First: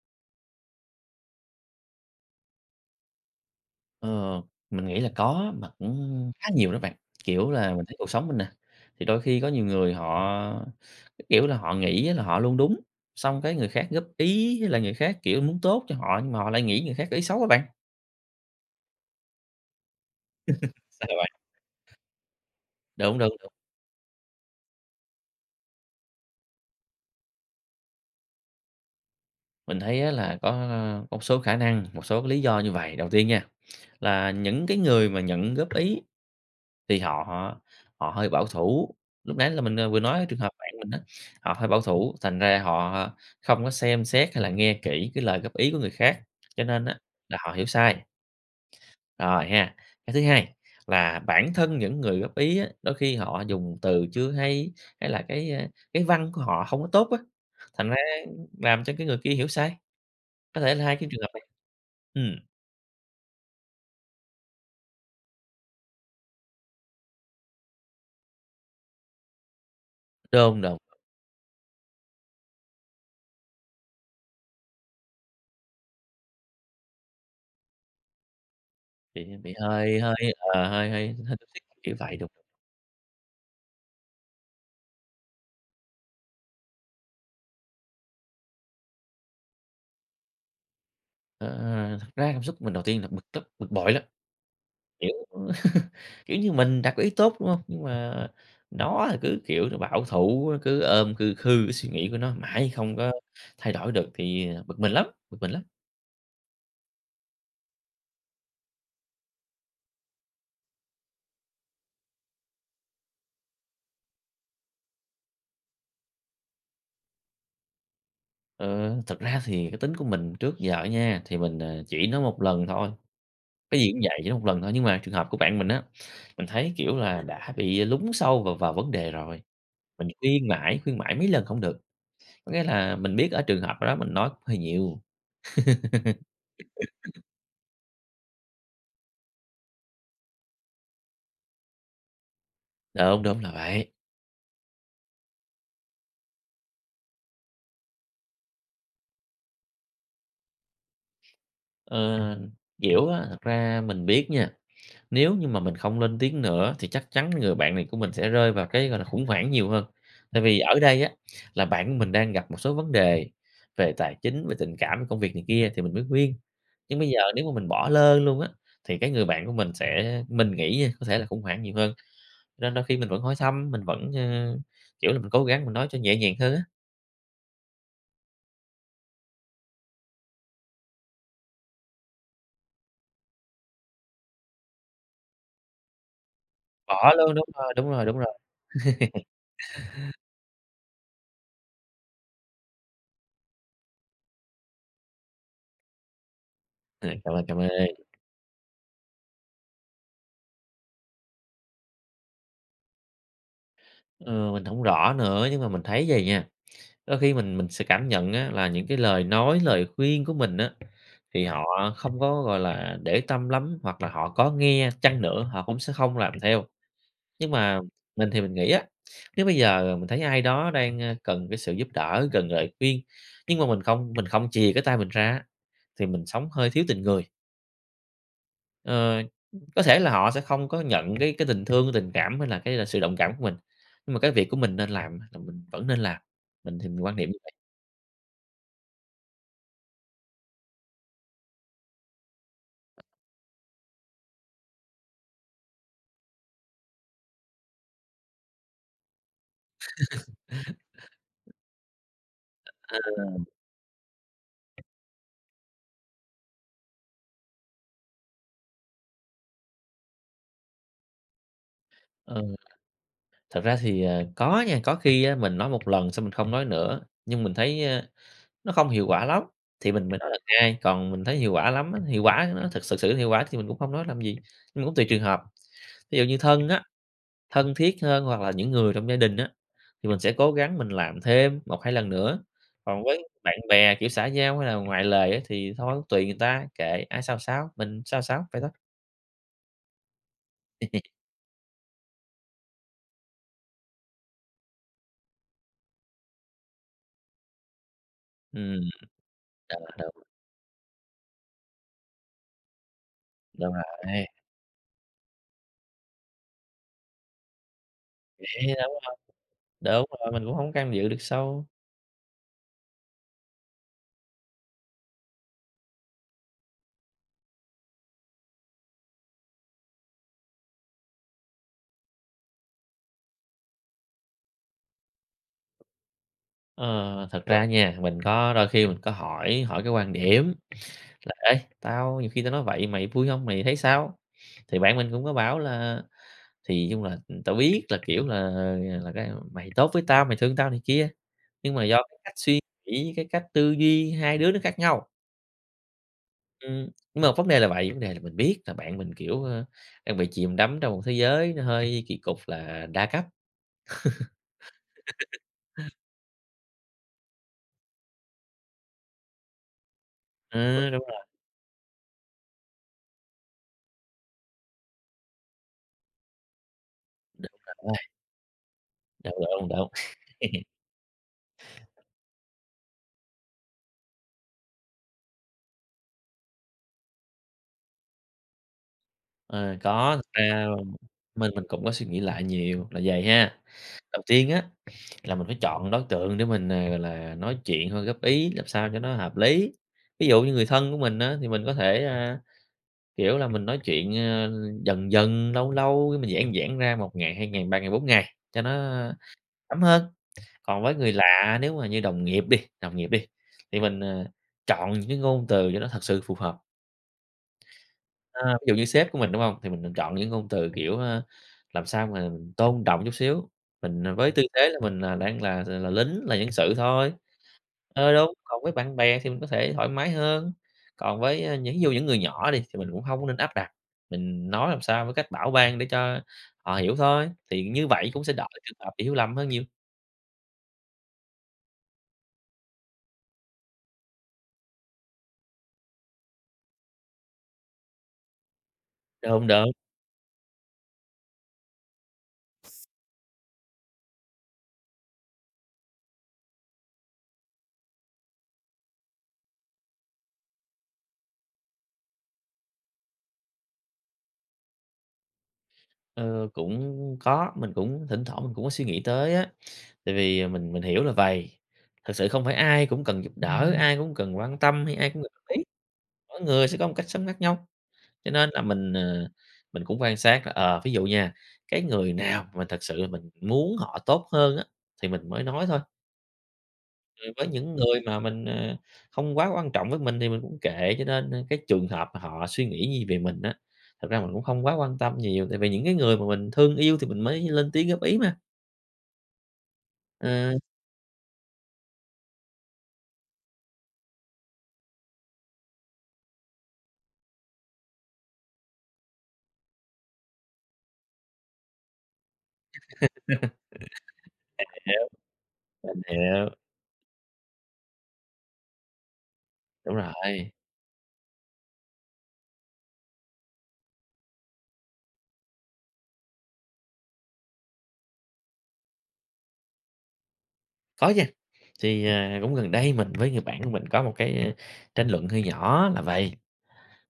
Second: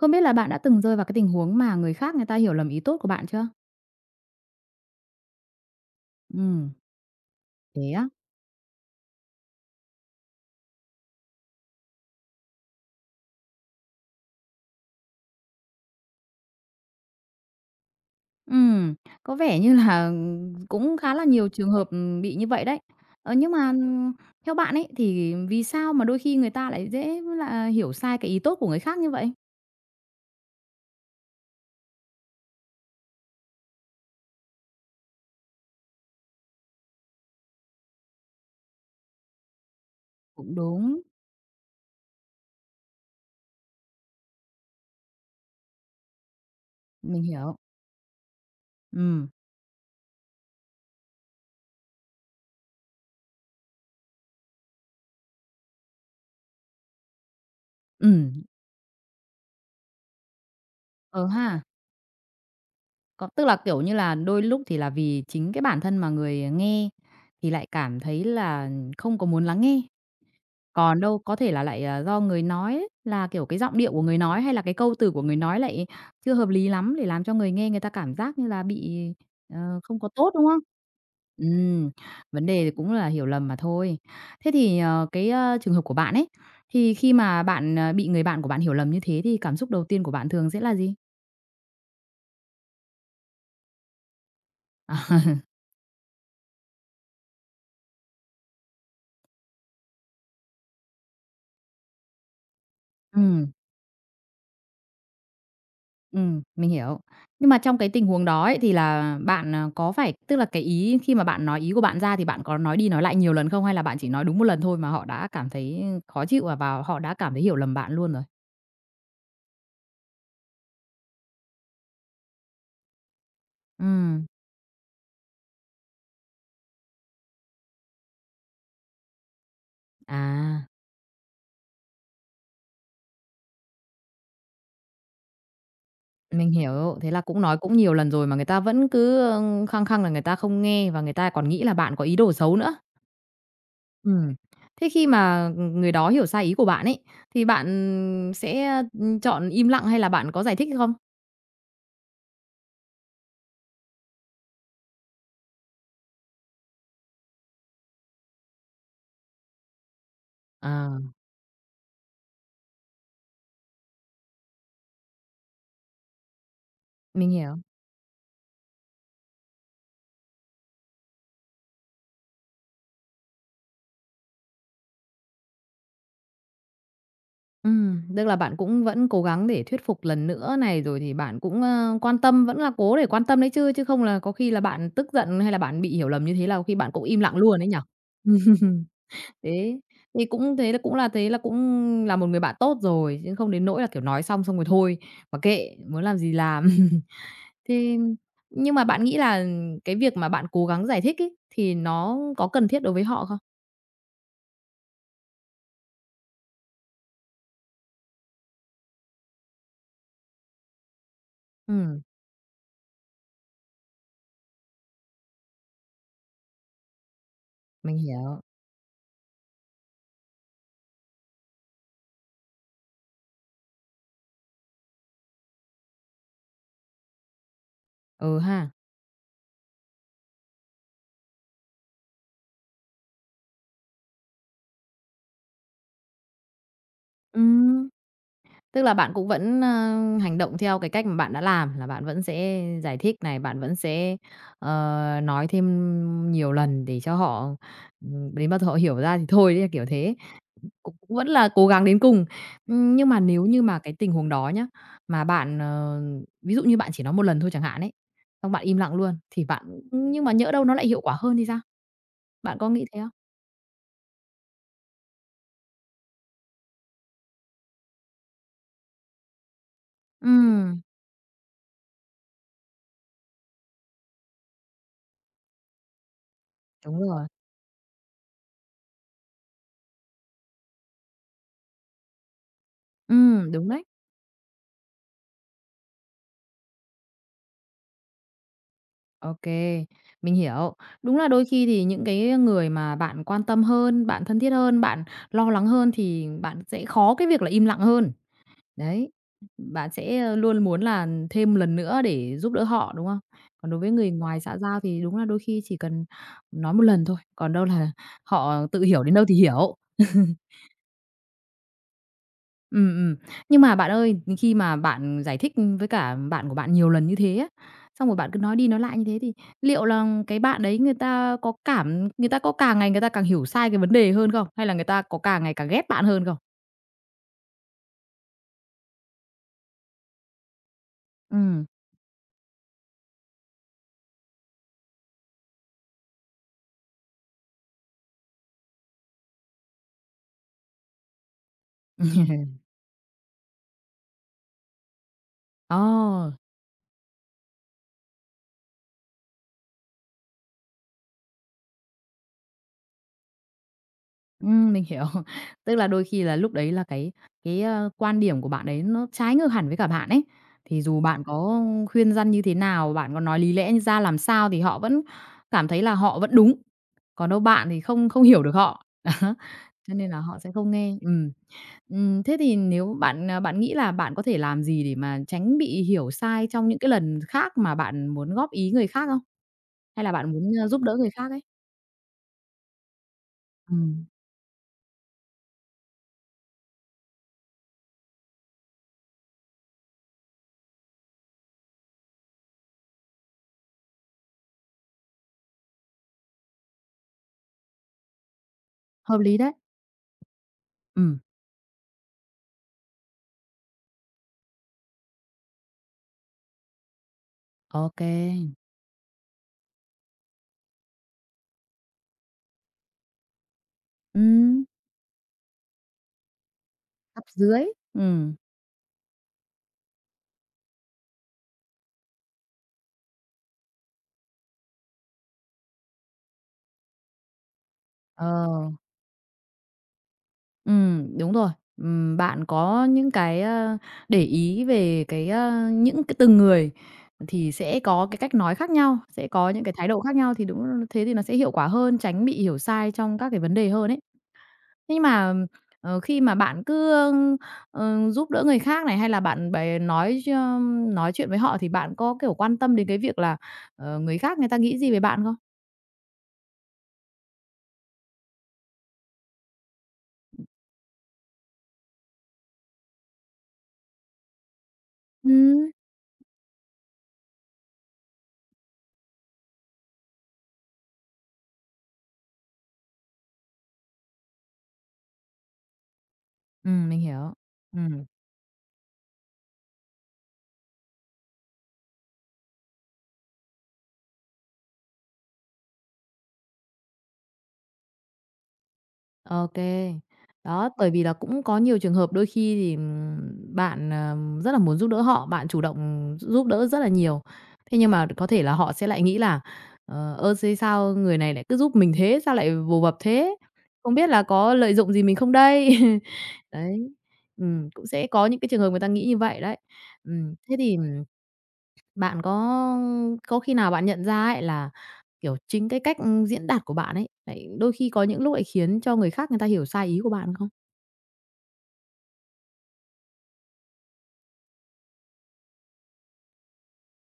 Không biết là bạn đã từng rơi vào cái tình huống mà người khác người ta hiểu lầm ý tốt của bạn chưa? Ờ, mình nghĩ là có, mà cũng khá nhiều Ừm. đó bạn, kiểu là, mình Thế thấy á? cuộc sống mình nè, thì đôi khi có nhiều người họ, cái kiểu là, họ nghĩ là họ luôn đúng, xong cái người khác góp ý với lại người khác, kiểu, muốn tốt cho họ, nhưng mà họ lại nghĩ người khác có ý xấu á bạn. Ừm. Có vẻ như là, ừm, cũng Sao hả khá là bạn? nhiều trường hợp, ừm, bị như vậy đấy. Đúng, đúng, Ờ, đúng! nhưng mà, ừm, theo bạn ấy thì vì sao mà đôi khi người ta lại dễ với lại hiểu sai cái ý tốt của người khác như vậy? Mình thấy á là có, a, một số khả năng, một số cái lý do như vầy. Đầu tiên nha, là những cái người mà nhận góp ý, thì họ họ họ hơi bảo thủ, lúc nãy là mình, à, vừa nói trường hợp Cũng bạn mình á, đúng. họ hơi bảo thủ, thành ra họ không có xem xét hay là nghe kỹ cái lời góp ý của người khác, cho nên á Mình là họ hiểu. hiểu sai. Ừm. Rồi ha, cái thứ hai là bản thân những người góp ý á, đôi khi họ dùng từ chưa hay, hay là cái, a, cái văn của họ hông có tốt á, thành ra, Ừm. ưm, làm cho cái người kia hiểu sai. Có thể là hai cái trường Ờ hợp này. ha! Ừm. Có, tức là, kiểu như là, đôi lúc thì là vì chính cái bản thân mà người, ờ, nghe thì lại cảm thấy là không có muốn lắng nghe. Đúng, đúng. Còn đâu có thể là lại, ờ, do người nói là, kiểu, cái giọng điệu của người nói hay là cái câu từ của người nói lại chưa hợp lý lắm, thì làm cho người nghe người ta cảm giác như là bị, Thì h bị ờ, không hơi có hơi tốt, đúng không? ờ, hơi hơi hơi không thích Ừm, kiểu vậy được. vấn đề thì cũng là hiểu lầm mà thôi. Thế thì, ờ, cái, ờ, trường hợp của bạn ấy thì khi mà bạn, ờ, bị người bạn của bạn hiểu lầm như thế thì cảm xúc đầu tiên của bạn thường sẽ là gì? Ờ. Thật ra cảm xúc của mình đầu tiên là bực tức, bực bội lắm. Kiểu kiểu như mình đã có ý tốt, đúng hông? Nhưng mà nó thì cứ, kiểu, là bảo thủ, cứ ôm khư khư cái suy nghĩ của nó mãi không có Ừm. thay đổi được. Thì, ờ, bực mình lắm, bực mình lắm. Ừm, mình hiểu. Nhưng mà trong cái tình huống đó ấy, thì là bạn, ờ, có phải tức là cái ý khi mà bạn nói ý của bạn ra thì bạn có nói đi, nói lại nhiều lần không hay là bạn chỉ nói đúng một lần thôi mà họ đã cảm thấy, ờ, khó chịu và và họ đã cảm thấy hiểu lầm bạn luôn rồi? Ừ. Thực ra thì cái tính của mình trước giờ đó nha, thì mình, ờ, chỉ nói một lần thôi. Cái gì cũng vậy, Ừm. chỉ một lần thôi. Nhưng mà trường hợp của bạn mình á, mình thấy, kiểu là, đã bị lún sâu vào vào vấn đề rồi. Mình khuyên À! mãi, khuyên mãi mấy lần không được. Có nghĩa là mình biết ở trường hợp đó mình nói cũng hơi nhiều. Mình hiểu. Thế là cũng nói cũng nhiều lần rồi mà người ta vẫn cứ, ờ, khăng khăng là người ta không nghe và người ta còn nghĩ là bạn có ý đồ xấu nữa. Đúng. Đúng là vậy. Ừm. Thế khi mà, ừ, ừ, người đó hiểu sai ý của bạn ấy, thì bạn sẽ, ừm, chọn im lặng hay là bạn có giải thích hay không? Ờ, kiểu á, thật ra mình biết nha, nếu như mà mình không lên tiếng nữa thì chắc chắn người bạn này của mình sẽ rơi vào cái, gọi là, khủng hoảng nhiều hơn. Tại vì ở À. đây á, là bạn của mình đang gặp một số vấn đề về tài chính, về tình cảm, công việc này kia thì mình mới khuyên. Nhưng bây giờ Mình nếu hiểu. mà mình bỏ lơ luôn á, thì cái người bạn của mình sẽ mình nghĩ nha có thể là khủng hoảng nhiều hơn. Nên đôi khi mình vẫn hỏi thăm, mình vẫn, ờ kiểu là, mình cố gắng mình nói cho nhẹ nhàng hơn á. Ừm, tức là bạn cũng vẫn cố gắng để thuyết phục lần nữa này, rồi thì bạn cũng, ơ, quan tâm vẫn là cố để quan tâm đấy chứ, chứ không là có khi là bạn tức giận hay là bạn bị hiểu lầm như thế là có khi bạn cũng Bỏ im luôn, lặng đúng luôn ấy rồi, nhỉ? đúng rồi, đúng rồi! Thế, thì cũng thế cũng là thế là cũng là một người bạn tốt rồi, chứ không đến nỗi là, kiểu, nói xong xong rồi thôi, mặc kệ muốn làm gì làm. Rồi, cảm ơn, cảm ơn! Thế nhưng mà bạn nghĩ là cái việc mà bạn cố gắng giải thích ấy, thì nó có cần thiết đối với họ không? Ờ, mình hổng rõ nữa nhưng mà mình thấy vầy nha, đôi khi mình mình sẽ cảm nhận á, là những cái lời nói, lời khuyên của mình á, thì họ Ừm. không có, gọi là, để tâm lắm, hoặc là họ có nghe chăng nữa, họ cũng sẽ không làm theo. Nhưng mà Mình mình hiểu. thì mình nghĩ á, nếu bây giờ, à, mình thấy ai đó đang, a, cần cái sự giúp đỡ, cần lời khuyên nhưng mà mình không mình không chìa cái tay mình ra á, thì mình sống hơi thiếu tình người. Ừ ha. Ờ, có thể là họ sẽ không có nhận cái cái tình thương, tình cảm hay là cái là sự đồng cảm của mình, nhưng mà cái việc của mình nên làm là mình vẫn nên làm. Mình thì mình quan niệm như vậy. Ừm. Tức là bạn cũng vẫn, a, hành động theo cái cách mà bạn đã làm, là bạn vẫn sẽ giải thích này, bạn vẫn sẽ, ờ, nói thêm nhiều lần để cho họ ừm, đến bao giờ họ hiểu ra thì thôi đấy, kiểu thế, c cũng vẫn là cố gắng đến cùng. Ưm, nhưng mà nếu Ừ. như mà cái tình huống đó nhá, mà bạn, ờ ví dụ như bạn chỉ nói một lần thôi chẳng hạn ấy, xong bạn im lặng luôn thì bạn nhưng mà nhỡ đâu nó lại hiệu quả hơn thì sao? Ừ. Bạn có nghĩ thế không? Thật ra thì, à, có nha, có khi á, mình nói một lần xong mình không nói nữa, nhưng mình thấy nó không hiệu quả lắm, thì mình mình nói lần hai, Ừm. còn mình thấy hiệu quả lắm á, hiệu quả, nó thực sự sự hiệu quả thì mình cũng không nói làm gì. Nhưng mà cũng tùy trường hợp, thí dụ như thân á, Đúng rồi. thân thiết hơn hoặc là những người trong gia đình á, thì mình sẽ cố gắng mình làm thêm 1, 2 lần nữa. Còn với Ừm, bạn đúng đấy. bè, kiểu, xã giao hay là ngoài lề á thì thôi tùy người ta, kệ ai sao sao, mình sao sao, vậy thôi. Ô kê. Mình hiểu. Đúng là đôi khi thì những cái người mà bạn quan tâm hơn, bạn thân thiết hơn, bạn lo lắng hơn thì bạn sẽ khó cái việc là im lặng hơn. Ừm. Đấy, bạn [unintelligible] sẽ luôn muốn là thêm lần nữa để giúp đỡ họ, đúng không? Còn Đúng đối với người rồi. ngoài xã giao thì đúng là đôi khi chỉ cần nói một lần thôi, còn đâu là họ Vậy, tự đâu có hiểu đến đâu thì hiểu. đâu. Đúng rồi, mình cũng hông có can dự được sâu. Ừm, ừm. Nhưng mà bạn ơi, khi mà bạn giải thích với cả bạn của bạn nhiều lần như thế á, xong rồi bạn cứ nói đi nói lại như thế, thì liệu là cái bạn đấy người ta có cảm người ta có càng ngày người ta càng hiểu sai cái vấn đề hơn không? Hay là người ta có càng ngày càng ghét bạn hơn không? Ờ. Thật ra á nha, mình có đôi khi mình có hỏi hỏi cái quan điểm là "Ê, Ừm. tao nhiều khi tao nói vậy mày vui hông, mày thấy sao?" thì bạn mình cũng có bảo là "Thì, chung là, tao biết là, kiểu, là là, thật ra mày tốt với tao, mày thương tao này kia, nhưng mà do cái cách suy nghĩ, cái cách tư duy, hai đứa nó khác nhau." Ồ. Ừm, nhưng mà vấn đề là vậy, vấn đề là mình biết là bạn mình, kiểu, ờ, đang bị chìm đắm trong một thế giới nó hơi kì cục, là đa cấp. Ừm, mình hiểu. Tức là đôi khi là lúc đấy là cái cái quan điểm của bạn đấy, nó trái ngược hẳn với cả bạn ấy. Thì Ừ, đúng dù rồi. bạn có khuyên răn như thế nào, bạn có nói lý lẽ ra làm sao thì họ vẫn cảm thấy là họ vẫn đúng. Còn đâu bạn thì [unintelligible] không không hiểu được họ. Đó. Đúng, đúng, đúng. Cho nên là họ sẽ không nghe. Ừm. Ừm. Thế thì nếu bạn, ờ, bạn nghĩ là bạn có thể làm gì để mà tránh bị hiểu sai trong những cái lần khác mà bạn muốn góp ý người khác không? Ờ, Hay là có, thật bạn muốn ra giúp đỡ người khác ấy? mình mình cũng có suy nghĩ lại nhiều, là vầy ha. Ừm. Đầu tiên á, là mình phải chọn đối tượng để mình, ờ, gọi là nói chuyện thôi góp ý, làm sao cho nó hợp lý. Ví dụ như người thân của mình á, thì mình có thể, a, kiểu là mình nói chuyện, ờ, dần dần, lâu lâu mình giãn giãn ra 1 ngày, 2 ngày, 3 ngày, 4 ngày cho nó, ơ, Hợp lý đấy. thấm hơn. Còn với người Ừm. lạ nếu mà như đồng nghiệp đi đồng nghiệp đi, thì mình, ờ, chọn những cái ngôn từ cho nó thật sự phù hợp. Ô kê. Ờ. Ví dụ như sếp của mình đúng hông, thì mình mình chọn những ngôn từ, kiểu, ờ, làm sao mà tôn trọng chút xíu, mình với tư Ừm. thế là mình là đang là là lính là nhân sự thôi. Cấp dưới. Ờ, đúng. Ừm. Còn với bạn bè thì mình có thể thoải mái hơn, còn với những ví dụ những người nhỏ đi thì mình cũng hông có nên áp đặt, mình nói làm sao với cách bảo ban để cho họ hiểu thôi. Thì như vậy cũng Ờ. sẽ đỡ trường hợp hiểu lầm hơn nhiều. Ừm, đúng rồi. Ừm, bạn có những cái, ơ, để ý về cái ơ, những c từng người thì sẽ có cái cách nói khác nhau, sẽ Đúng, có những đúng. cái thái độ khác nhau. Thì đúng, thế thì nó sẽ hiệu quả hơn, tránh bị hiểu sai trong các cái vấn đề hơn ấy. Nhưng mà, ờ, khi mà bạn cứ, ơ, ờ, giúp đỡ người khác này hay là bạn bè nói ch nói chuyện với họ thì bạn có, kiểu, quan tâm đến cái việc là, ờ, người khác người ta nghĩ gì về bạn không? Ơ, cũng có, mình cũng thỉnh thoảng mình cũng có suy nghĩ tới á, tại vì, à, mình mình hiểu là vầy. Thật sự không phải ai cũng cần giúp đỡ, ai cũng cần quan tâm hay ai cũng cần góp ý, Ừm. mỗi người sẽ có một cách sống khác nhau. Cho nên là mình, ờ, mình cũng quan sát là, ờ, ví dụ nha, cái người nào mà thực sự là mình muốn họ tốt hơn á thì mình mới nói thôi. Ừm, mình Ừ, hiểu, với những người ừm. mà mình, ờ, không quá quan trọng với mình thì mình cũng kệ. Cho nên, a, cái trường hợp mà họ suy nghĩ gì về mình á, thực ra mình cũng không quá quan tâm nhiều tại vì những cái người mà mình thương yêu thì mình mới lên tiếng góp ý mà. Ô kê. Ờ. Đó, bởi vì là cũng có nhiều trường hợp đôi khi thì bạn, ờm, rất là muốn giúp đỡ họ, bạn chủ động gi giúp đỡ rất là nhiều. Thế nhưng mà có thể là họ sẽ lại nghĩ là "Ờ, ơ, xê sao người này lại cứ giúp mình thế? Sao lại vồ À, vập thế? Không biết là có lợi dụng gì hiểu, mình không đây?" mình hiểu. Đấy, ừm, cũng sẽ có những cái trường hợp người ta nghĩ như vậy đấy, Đúng ừm. rồi. Thế thì, ừm, bạn có có khi nào bạn nhận ra ấy là, kiểu, chính cái, ư, cách diễn đạt của bạn ấy lại đôi khi có những lúc lại khiến cho người khác người ta hiểu sai ý của bạn không? Có nha. Thì, ờ, cũng gần đây mình với người bạn của mình có một cái, ơ, tranh luận hơi nhỏ là vầy,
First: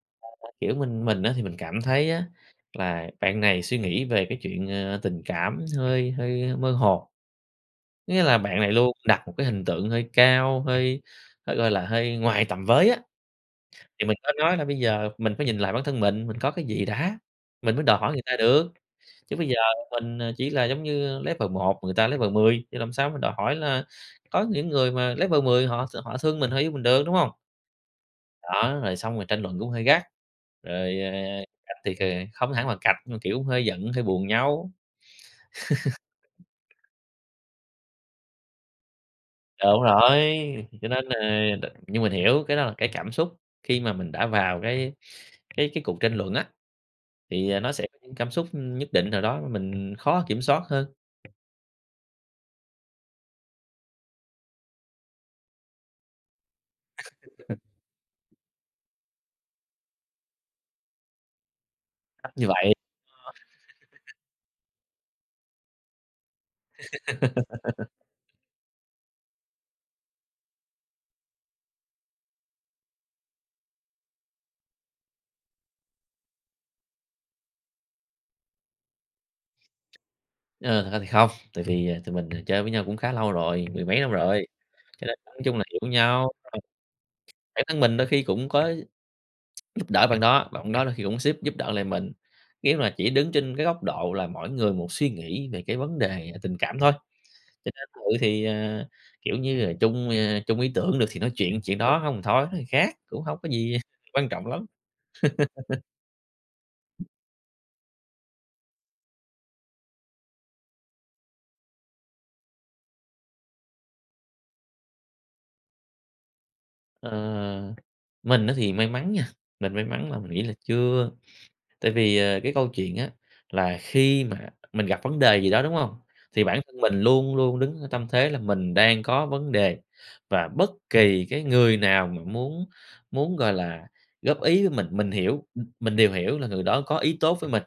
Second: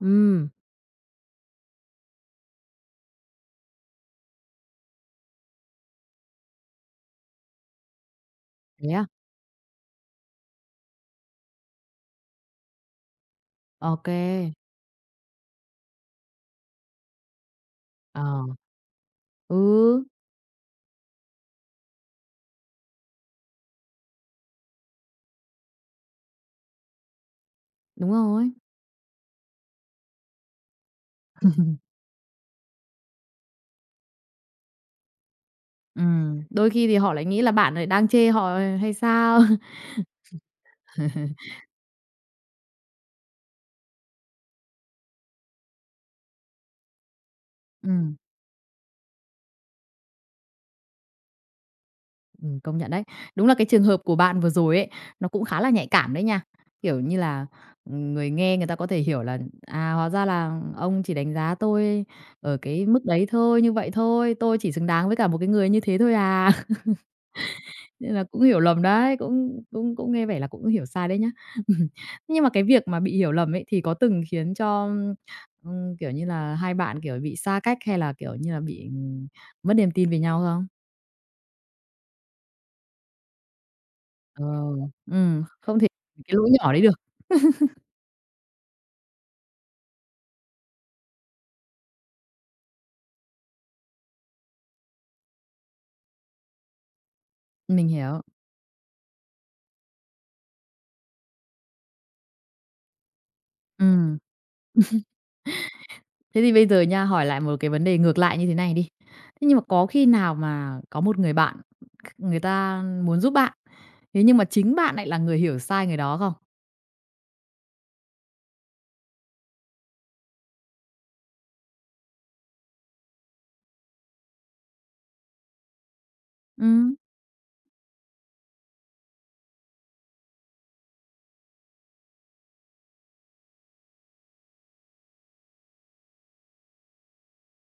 Ừm. [unintelligible] kiểu, mình mình á thì mình cảm thấy á là bạn này suy nghĩ về cái chuyện, ờ, tình cảm hơi hơi mơ hồ. Có nghĩa là bạn này Thế luôn á? đặt một cái hình tượng hơi cao, hơi hơi, gọi là, hơi ngoài tầm với á. Ô Thì mình có kê. nói là bây giờ mình phải nhìn lại bản thân mình, mình có cái gì đã, mình mới đòi hỏi người ta Ờ. được. Chứ bây giờ Ừ. mình, ờ, chỉ là giống như, ờ, level 1, người ta level 10, thì làm sao mình đòi hỏi là có những người mà level 10 họ s họ thương mình, họ yêu mình được, đúng hông? Đúng rồi. Đó, rồi xong rồi tranh luận cũng hơi gắt. Rồi, ờ, cạch thì, cờ, không hẳn là cạch. Nhưng mà kiểu hơi giận, hơi buồn nhau. Ừm. Đôi khi thì họ lại nghĩ là bạn lại đang chê họ, ờ, hay sao. Đúng rồi. Cho nên là, ờ, đ nhưng mình hiểu cái đó là cái cảm xúc khi mà mình đã vào cái cái cái cuộc tranh luận á. Thì, ờ, nó sẽ có những Ừm. cảm xúc nhất định nào đó mình khó kiểm soát hơn. Ừm, công nhận đấy. Đúng là cái trường hợp của bạn vừa rồi ấy, nó cũng khá là nhạy cảm đấy nha. Kiểu như là, ừm, người nghe người ta có thể hiểu là "À, hóa ra là ông chỉ đánh giá tôi Chắc như ở vậy. cái mức đấy thôi, như vậy thôi. Tôi chỉ xứng đáng với cả một cái người như thế thôi à?" Nên là cũng hiểu lầm đấy. Cũng cũng cũng nghe vẻ là cũng có hiểu sai đấy nhé. Nhưng mà cái việc mà bị hiểu lầm ấy thì có từng khiến cho, ưm, ừm, kiểu như là, hai bạn, kiểu, bị xa cách, hay là, kiểu như là, bị, ừm, mất niềm tin về nhau không? Ờ, thật ra thì không. Tại vì, ờ, tụi mình, ờ, chơi với nhau cũng khá lâu rồi, mười mấy năm Ờ. rồi, cho nên nói Ừm. chung là Không thể hiểu nhau. cái lỗi [unintelligible] nhỏ đấy được. Bản thân mình đôi khi cũng có giúp đỡ bạn đó. Bạn đó đôi khi cũng xếp giúp đỡ lại mình. Nếu mà chỉ đứng trên cái góc độ là mỗi người một suy nghĩ về cái vấn đề là tình cảm thôi, cho nên Mình cự hiểu. thì, ờ kiểu như là, chung, ơ, chung ý tưởng được thì nói chuyện, chuyện đó hông thì thôi, nói thằng khác. Cũng hông có gì Ừm. quan trọng lắm. Thế thì bây giờ nha, hỏi lại một cái vấn đề ngược lại như thế này đi. Thế nhưng mà có khi nào mà có một người bạn, kh người ta muốn giúp bạn, thế nhưng mà chính bạn lại là người hiểu sai người đó không? Ờ, mình á thì may mắn nha, mình may mắn là mình nghĩ là chưa, tại vì, ờ, cái câu chuyện á, là khi mà mình gặp vấn đề gì đó, đúng hông? Thì bản thân Ừm! mình luôn luôn đứng ở tâm thế là mình đang có vấn đề, và bất kỳ cái người nào mà muốn muốn, gọi là, góp ý với mình, mình hiểu, m mình đều hiểu là người đó có ý tốt với mình.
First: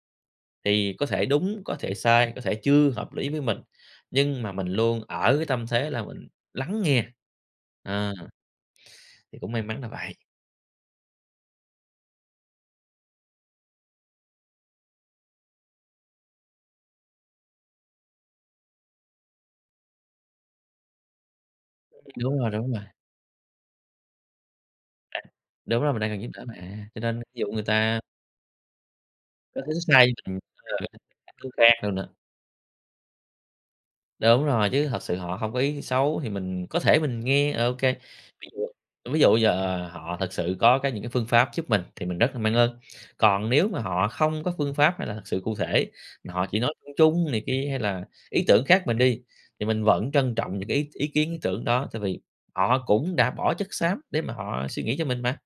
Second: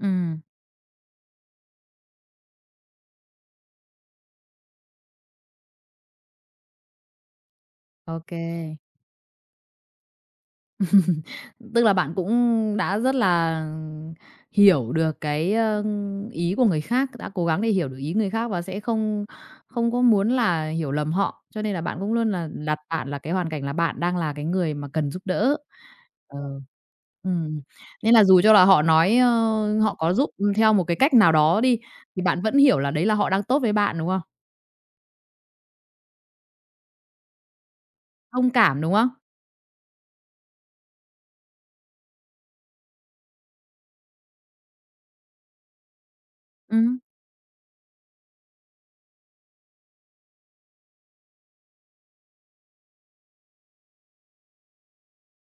Ừm. Thì có thể đúng, có thể sai, có thể chưa hợp lý với mình. Nhưng mà mình luôn ở cái tâm thế là mình lắng nghe, ờ, Ô kê. thì cũng may mắn là vậy. Tức là bạn cũng đã rất là, ừm, hiểu được cái, a, ý của người khác, đã cố gắng để hiểu được ý người khác và sẽ không không có muốn là hiểu lầm họ. Cho nên là bạn cũng luôn Đúng là rồi, đúng đặt rồi! bạn là cái hoàn cảnh là bạn đang là cái người mà cần giúp đỡ. Đúng rồi, mình đang cần giúp Ờ, đỡ mà, cho nên ví dụ ừm. người ta Nên là dù cho là họ nói, có tính ơ, họ sai có giúp với theo một cái cách nào đó đi, mình [unintelligible] thì bạn vẫn hiểu là đấy là họ đang tốt với bạn, đúng không? Đúng rồi, chứ thật sự họ hông có ý xấu, thì mình có thể mình nghe, ờ, OK. Ví Thông dụ cảm, đúng không? ví dụ giờ họ thật sự có cái những cái phương pháp giúp mình thì mình rất là mang ơn. Còn nếu mà họ không có phương pháp hay là thực sự cụ thể, mà họ chỉ nói chung Ừm. chung này kia, hay là ý tưởng khác mình đi, thì mình vẫn trân trọng những cái ý ý kiến, ý tưởng đó, tại vì họ cũng đã bỏ chất xám để mà họ suy nghĩ cho mình mà.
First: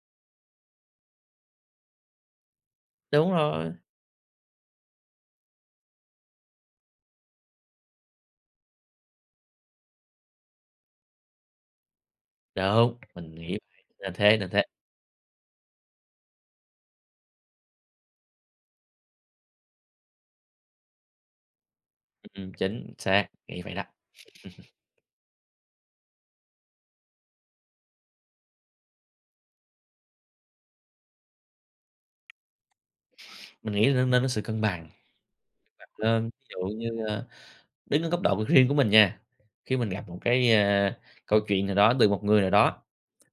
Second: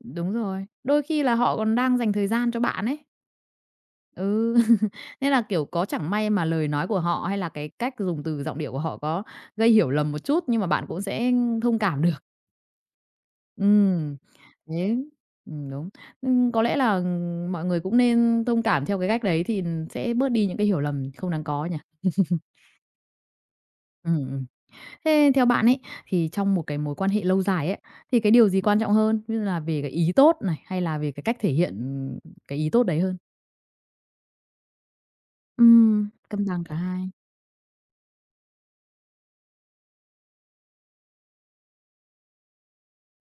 Đúng rồi. Đôi khi là họ còn đang dành thời gian cho bạn ấy. Đúng rồi. Ừ. Nên là, kiểu, có chẳng may mà lời nói của họ, hay là cái cách dùng từ giọng điệu của họ có gây hiểu lầm một chút, nhưng mà bạn cũng sẽ, ưm, thông cảm được. Đúng. Mình nghĩ [unintelligible] nên Ừm. thế, nên thế. Đấy. Ừm, đúng. Ừm, có lẽ là, ừm, mọi người cũng nên thông cảm theo cái cách đấy thì sẽ bớt đi những cái hiểu lầm không đáng có nhỉ? Ừm, ừm, chính xác. Nghĩ vậy đó. Ừm, ừm. Thế theo bạn ấy, thì trong một cái mối quan hệ lâu dài á, thì cái điều gì quan trọng hơn? Như là về cái ý tốt này, hay là về cái cách thể hiện, ừm, cái ý tốt đấy hơn? Mình nghĩ là nên nên có sự cân bằng và Ừm, nên cân ví bằng dụ cả như, hai. ơ, đứng ở góc độ riêng của mình nha, khi mình gặp một cái, a, câu chuyện nào đó từ một người nào đó,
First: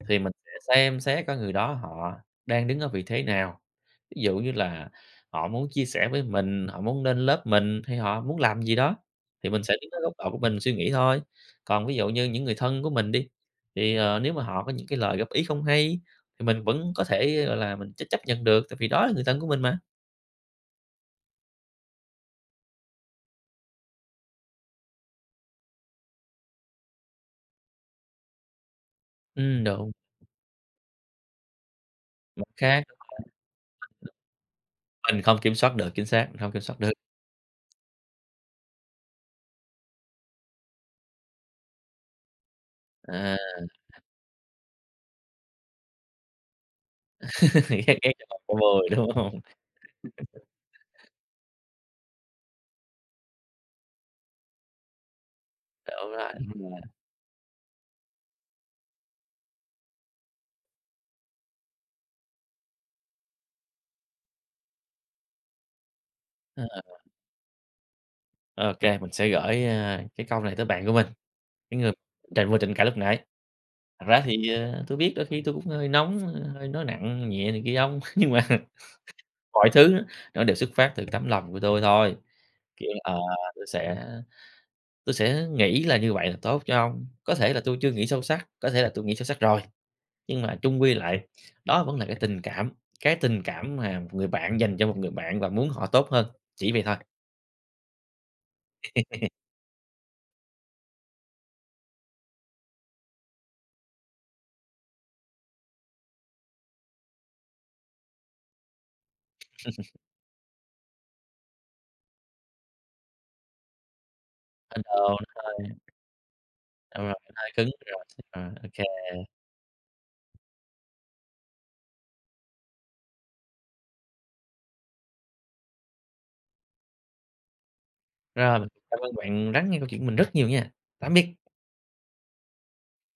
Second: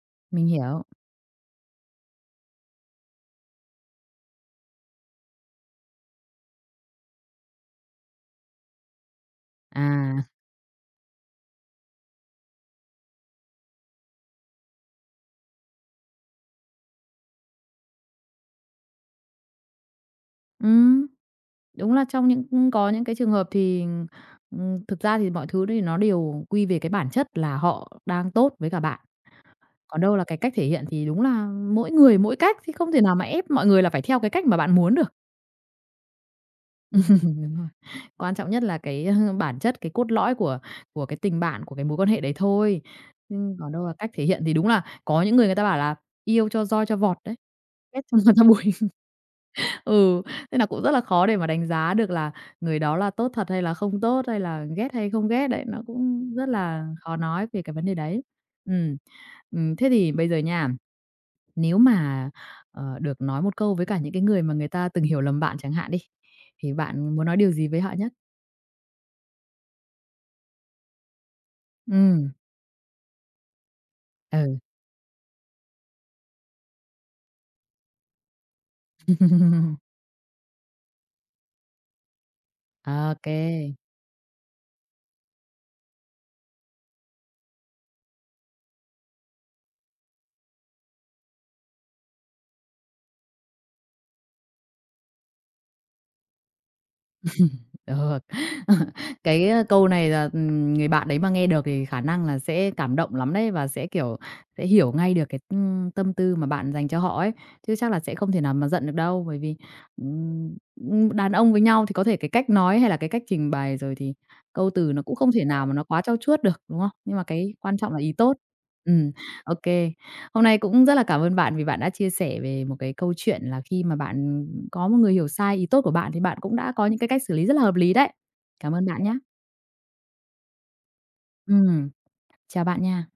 thì mình Mình sẽ hiểu. xem xét cái người đó họ đang đứng ở vị thế nào? Ví dụ như là họ muốn chia sẻ với mình, họ muốn lên lớp mình, hay họ muốn làm gì đó, thì mình sẽ đứng ở góc À. độ của mình suy nghĩ thôi. Còn ví dụ như những người thân của mình đi, thì, ờ, nếu mà họ có những cái lời góp ý không hay, thì mình vẫn có thể, ơ, gọi là, mình ch chấp nhận được, tại vì đó là người thân của mình mà. Ừm, đúng là trong những ừm, có những cái trường hợp thì, ừm, ừm, thực ra thì mọi thứ thì nó đều quy về cái bản chất là họ đang tốt với cả bạn. Ừm, đúng. Còn đâu là cái cách thể hiện thì đúng là mỗi người mỗi Mặt cách thì khác không thể nào mà ép mọi người là phải theo cái cách mà bạn muốn [unintelligible] được. mình không kiểm soát được, chính xác, mình không kiểm soát được. Đúng rồi, quan trọng nhất là cái, à, bản chất, cái cốt lõi của của cái tình bạn, của cái mối quan hệ đấy thôi, À. ưm, còn đâu là cách thể hiện thì đúng là có những người, người ta bảo là "Yêu cho roi cho vọt đấy, Ghét ghét ghét cho cho ngọt ngọt cho cho bùi." bùi, đúng hông? Ừ, thế nà cũng rất là khó để mà đánh giá được là người đó là tốt thật hay là không tốt hay là ghét hay không ghét đấy, nó Đúng cũng rồi rất là nha. khó nói về cái vấn đề đấy. Ừm, ừm thế thì bây giờ nha, nếu mà, ờ, được nói một câu với cả những cái người mà người ta từng hiểu lầm bạn chẳng hạn đi, Ờ. thì bạn muốn nói điều gì với họ nhất? Ô kê, mình sẽ gửi, ờ, cái câu này tới bạn của mình, cái người Ừm. tranh vừa tranh cãi lúc nãy: "Thật ra thì, Ừ. ờ, tui biết đôi khi tui cũng hơi nóng, hơi nói nặng nhẹ này kia ông, nhưng mà mọi thứ nó đều xuất phát từ tấm lòng của tui thôi. Kiểu, Ô ờ, tui kê. sẽ tui sẽ nghĩ là như vậy là tốt cho ông, có thể là tui chưa nghĩ sâu sắc, có thể là tui nghĩ sâu sắc rồi nhưng mà chung quy lại đó vẫn là cái tình cảm, cái tình cảm mà người bạn dành cho một người bạn và muốn họ tốt hơn, chỉ vậy thôi." Ờ, cái, ơ, câu này là, ừm, người bạn đấy mà nghe được thì khả năng là sẽ cảm động lắm đấy, và sẽ, kiểu, sẽ hiểu ngay được cái, ừm, tâm tư mà bạn dành cho họ ấy chứ chắc là sẽ không thể nào mà giận được đâu. Bởi vì, ừm, ừm, đàn ông với nhau thì có thể cái cách nói hay là cái cách trình bày rồi thì câu Ờ, từ nó cũng đúng không thể nào rồi. mà nó quá trau chuốt được, đúng không? Đúng rồi, Nhưng mà hơi cái cứng. quan trọng là ý tốt. Rồi, [unintelligible] ô kê. Ừm, ô kê. Hôm nay cũng rất là cảm ơn bạn vì bạn đã chia sẻ về một cái câu chuyện là khi mà bạn, ừm, có một người hiểu sai ý tốt của bạn thì bạn cũng đã có những cái cách xử lý rất là hợp lý đấy. Rồi, Cảm ơn cảm bạn nhá. ơn bạn lắng nghe câu chuyện của mình rất nhiều nha. Tạm biệt. Ừm, chào bạn nha.